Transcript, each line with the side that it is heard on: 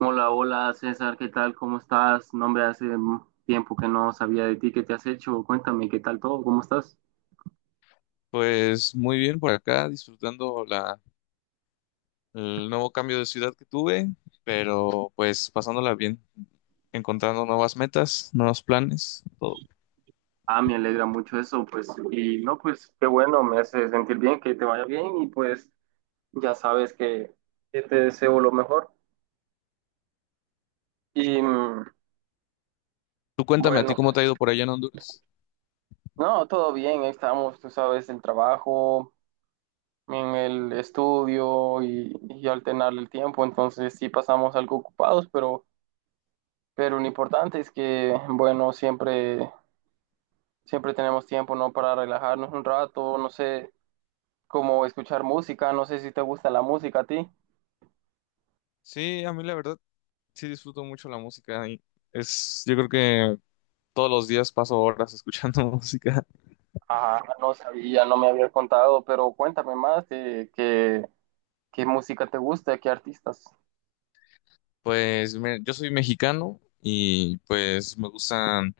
right: Hola, hola César, ¿qué tal? ¿Cómo estás? No me hace tiempo que no sabía de ti, ¿qué te has hecho? Cuéntame, ¿qué tal todo? ¿Cómo estás?
left: Pues muy bien por acá, disfrutando el nuevo cambio de ciudad que tuve, pero pues pasándola bien, encontrando nuevas metas, nuevos planes, todo.
right: Ah, me alegra mucho eso, pues, y no, pues qué bueno, me hace sentir bien, que te vaya bien y pues ya sabes que te deseo lo mejor. Y mm,
left: Tú cuéntame, ¿a ti
right: bueno,
left: cómo te ha ido por allá en Honduras?
right: No, todo bien, ahí estamos, tú sabes, el trabajo, en el estudio y alternar el tiempo, entonces sí pasamos algo ocupados, pero lo importante es que, bueno, siempre, siempre tenemos tiempo, ¿no? Para relajarnos un rato, no sé, como escuchar música, no sé si te gusta la música a ti.
left: Sí, a mí la verdad sí disfruto mucho la música y yo creo que todos los días paso horas escuchando música.
right: Ah, no sabía, no me habías contado, pero cuéntame más, qué música te gusta, qué artistas.
left: Pues yo soy mexicano y pues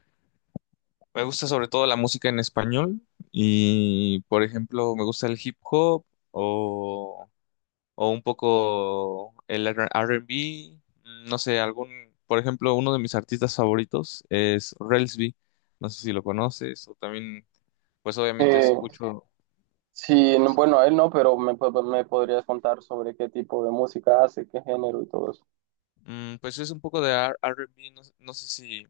left: me gusta sobre todo la música en español y por ejemplo me gusta el hip hop o o un poco el R&B, no sé, algún, por ejemplo, uno de mis artistas favoritos es Relsby, no sé si lo conoces, o también, pues obviamente
right: Eh,
left: escucho,
right: Sí, bueno, él no, pero me podrías contar sobre qué tipo de música hace, qué género y todo eso.
left: pues es un poco de R&B, no, no sé si,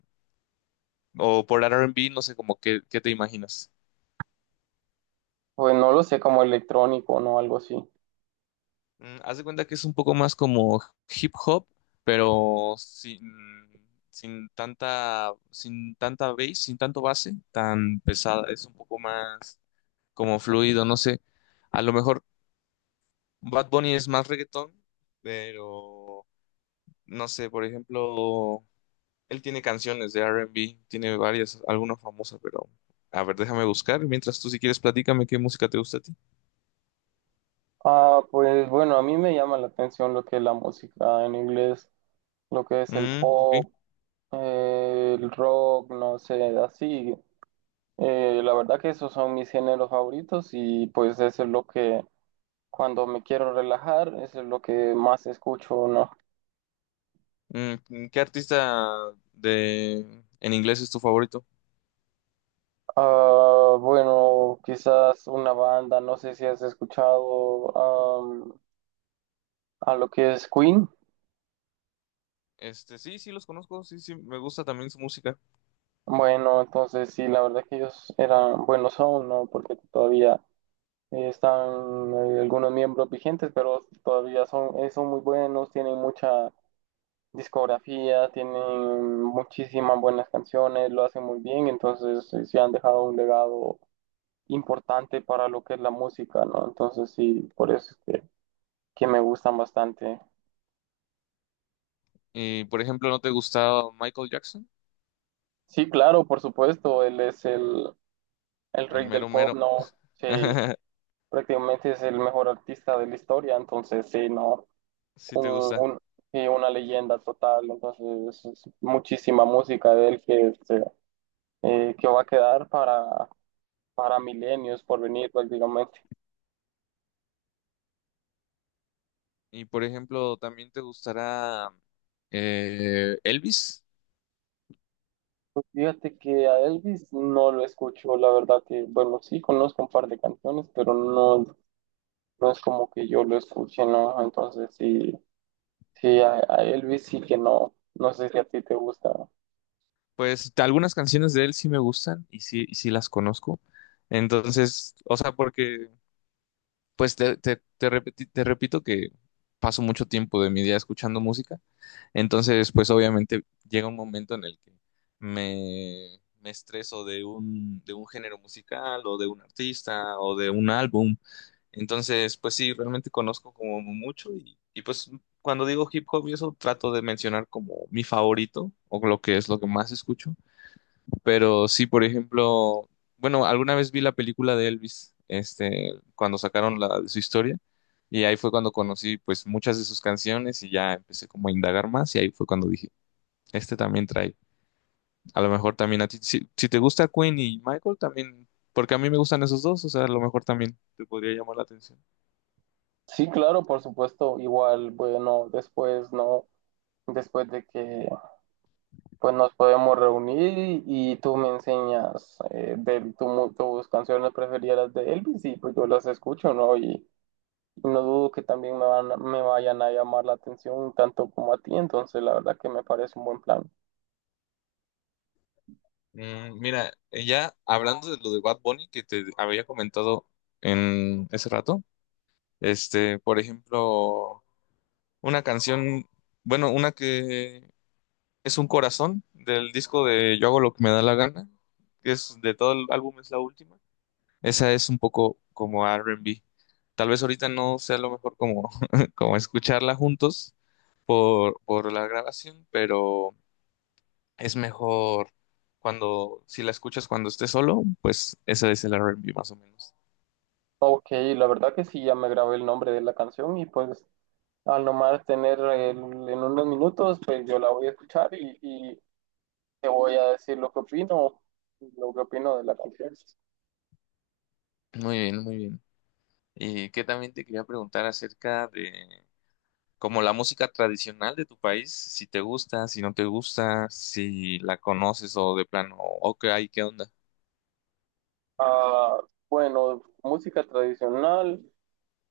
left: o por R&B, no sé como qué te imaginas.
right: Pues no lo sé, como electrónico, ¿no? Algo así.
left: Haz de cuenta que es un poco más como hip hop, pero sin tanta, sin tanta bass, sin tanto base, tan pesada, es un poco más como fluido, no sé. A lo mejor Bad Bunny es más reggaetón, pero no sé, por ejemplo, él tiene canciones de R&B, tiene varias, alguna famosa, pero a ver, déjame buscar. Mientras tú si quieres platícame qué música te gusta a ti.
right: Ah, pues bueno, a mí me llama la atención lo que es la música en inglés, lo que es el
left: Mm, ok.
right: pop, el rock, no sé, así. La verdad que esos son mis géneros favoritos y pues eso es lo que cuando me quiero relajar, eso es lo que más escucho, ¿no?
left: ¿Qué artista de en inglés es tu favorito?
right: Ah, bueno, quizás una banda, no sé si has escuchado a lo que es Queen.
left: Este, sí, sí los conozco, sí, sí, me gusta también su música.
right: Bueno, entonces sí, la verdad que ellos eran buenos aún, ¿no? Porque todavía están algunos miembros vigentes, pero todavía son, son muy buenos, tienen mucha discografía, tienen muchísimas buenas canciones, lo hacen muy bien, entonces sí han dejado un legado importante para lo que es la música, ¿no? Entonces sí, por eso es que que me gustan bastante.
left: Y por ejemplo, ¿no te gustaba Michael Jackson?
right: Sí, claro, por supuesto, él es el
left: El
right: rey del
left: mero
right: pop,
left: mero.
right: ¿no? Sí, prácticamente es el mejor artista de la historia, entonces sí, ¿no?
left: Sí te
right: Un,
left: gusta.
right: un- sí, una leyenda total, entonces es muchísima música de él que, que va a quedar para milenios por venir prácticamente.
left: Y por ejemplo, ¿también te gustará Elvis?
right: Fíjate que a Elvis no lo escucho, la verdad que, bueno, sí conozco un par de canciones, pero no, no es como que yo lo escuche, ¿no? Entonces sí. Sí, a Elvis sí que no, no sé si a ti te gusta.
left: Pues algunas canciones de él sí me gustan y sí las conozco. Entonces, o sea, pues te repito que paso mucho tiempo de mi día escuchando música. Entonces, pues obviamente llega un momento en el que me estreso de un género musical o de un artista o de un álbum. Entonces, pues sí, realmente conozco como mucho y pues cuando digo hip hop y eso trato de mencionar como mi favorito o lo que es lo que más escucho. Pero sí, por ejemplo, bueno, alguna vez vi la película de Elvis, este, cuando sacaron la de su historia y ahí fue cuando conocí pues muchas de sus canciones y ya empecé como a indagar más y ahí fue cuando dije, este también trae, a lo mejor también a ti, si te gusta Queen y Michael también, porque a mí me gustan esos dos, o sea, a lo mejor también te podría llamar la atención.
right: Sí, claro, por supuesto, igual, bueno, después no, después de que pues nos podemos reunir y tú me enseñas tus canciones preferidas de Elvis y pues yo las escucho, ¿no? Y no dudo que también me vayan a llamar la atención tanto como a ti, entonces la verdad que me parece un buen plan.
left: Mira, ya hablando de lo de Bad Bunny que te había comentado en ese rato, este, por ejemplo, una canción, bueno, una que es un corazón del disco de Yo hago lo que me da la gana, que es de todo el álbum, es la última. Esa es un poco como R&B. Tal vez ahorita no sea lo mejor como, como escucharla juntos por la grabación, pero es mejor cuando, si la escuchas cuando estés solo, pues ese es el R&B más o menos.
right: Ok, la verdad que sí, ya me grabé el nombre de la canción y pues al nomás tener el- en unos minutos, pues yo la voy a escuchar y te voy a decir lo que opino de la canción.
left: Muy bien, muy bien. Y que también te quería preguntar acerca de como la música tradicional de tu país, si te gusta, si no te gusta, si la conoces o de plano, ok, ay, ¿qué onda?
right: Ah, bueno, música tradicional,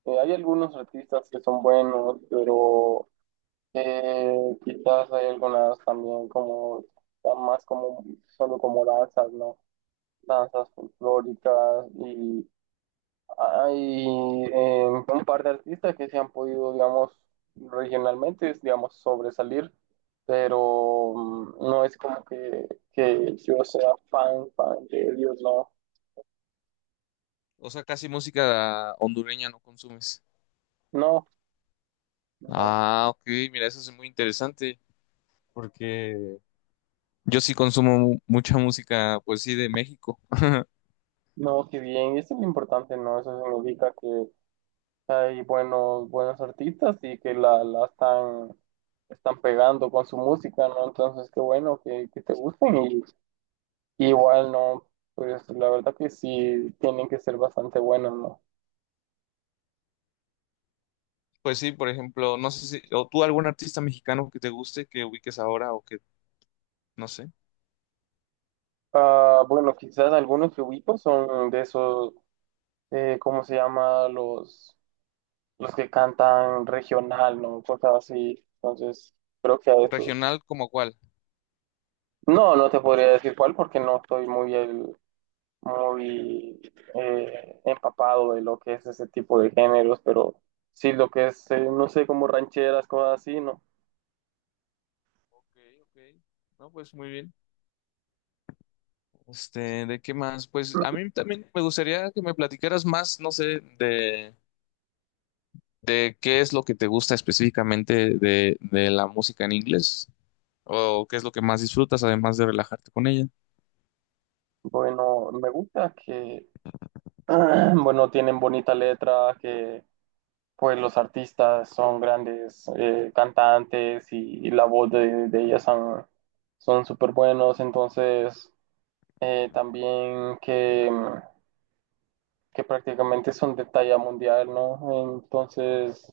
right: hay algunos artistas que son buenos, pero eh, quizás hay algunas también más solo como danzas, ¿no? Danzas folclóricas. Hay un par de artistas que se han podido, digamos, regionalmente, digamos, sobresalir, pero no es como que yo sea fan, fan de ellos, no,
left: O sea, casi música hondureña no consumes.
right: no, no,
left: Ah, ok, mira, eso es muy interesante porque yo sí consumo mucha música, pues sí, de México.
right: no, que bien, eso es lo importante, ¿no? Eso significa que hay buenos, buenos artistas y que la están, están pegando con su música, ¿no? Entonces, qué bueno que te gusten y igual, ¿no? Pues la verdad que sí, tienen que ser bastante buenos, ¿no?
left: Pues sí, por ejemplo, no sé si, o tú algún artista mexicano que te guste, que ubiques ahora o que, no sé,
right: Ah, bueno, quizás algunos que ubico son de esos, ¿cómo se llama? Los que cantan regional, ¿no? Cosas así. Entonces, creo que a esos.
left: regional como cuál.
right: No, no te podría decir cuál porque no estoy muy, muy empapado de lo que es ese tipo de géneros, pero sí lo que es, no sé, como rancheras, cosas así, ¿no?
left: Ok, ok. No, pues muy bien. Este, ¿de qué más? Pues a mí también me gustaría que me platicaras más, no sé, de qué es lo que te gusta específicamente de la música en inglés o qué es lo que más disfrutas además de relajarte con ella.
right: Bueno, me gusta que, bueno, tienen bonita letra, que pues los artistas son grandes cantantes y la voz de ellas son, son súper buenos, entonces también que prácticamente son de talla mundial, ¿no? Entonces,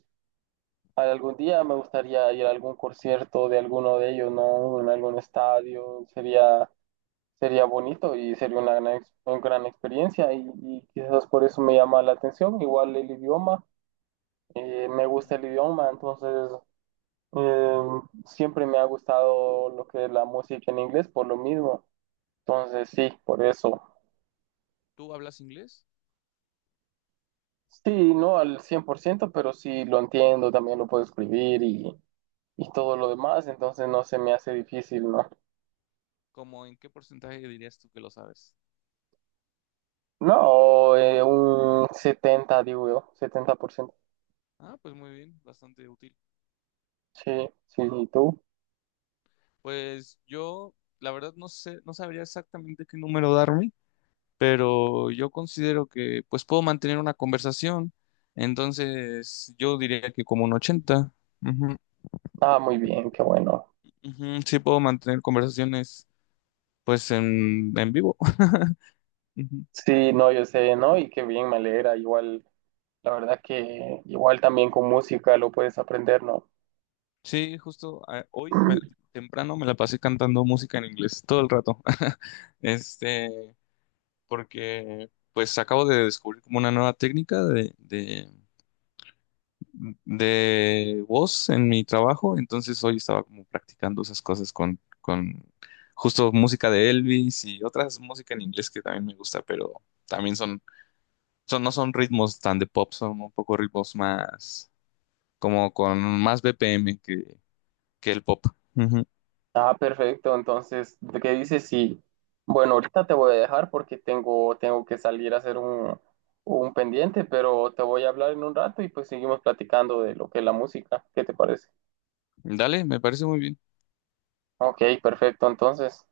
right: algún día me gustaría ir a algún concierto de alguno de ellos, ¿no? En algún estadio, sería, sería bonito y sería una una gran experiencia y quizás por eso me llama la atención, igual el idioma. Me gusta el
left: Mm, yo
right: idioma,
left: también.
right: entonces Eh, siempre me ha gustado lo que es la música en inglés por lo mismo. Entonces, sí, por eso.
left: ¿Tú hablas inglés?
right: Sí, no al 100% pero sí lo entiendo, también lo puedo escribir y todo lo demás, entonces no se me hace difícil, ¿no?
left: ¿Cómo en qué porcentaje dirías tú que lo sabes?
right: No, un 70 digo yo, 70%.
left: Ah, pues muy bien, bastante útil.
right: Sí, sí, ¿y tú?
left: Pues yo, la verdad, no sé, no sabría exactamente qué número darme, pero yo considero que pues puedo mantener una conversación. Entonces, yo diría que como un 80, ujú,
right: Ah, muy bien, qué bueno.
left: ujú, sí puedo mantener conversaciones pues en vivo. Ujú.
right: Sí, no, yo sé, ¿no? Y qué bien, me alegra, igual, la verdad que igual también con música lo puedes aprender, ¿no?
left: Sí, justo temprano me la pasé cantando música en inglés todo el rato. Este, porque pues acabo de descubrir como una nueva técnica de voz en mi trabajo, entonces hoy estaba como practicando esas cosas con justo música de Elvis y otras música en inglés que también me gusta, pero también no son ritmos tan de pop, son un poco ritmos más, como con más BPM que el pop. Ujú.
right: Ah, perfecto. Entonces, ¿qué dices? Sí. Bueno, ahorita te voy a dejar porque tengo, tengo que salir a hacer un pendiente, pero te voy a hablar en un rato y pues seguimos platicando de lo que es la música. ¿Qué te parece?
left: Dale, me parece muy bien.
right: Ok, perfecto. Entonces.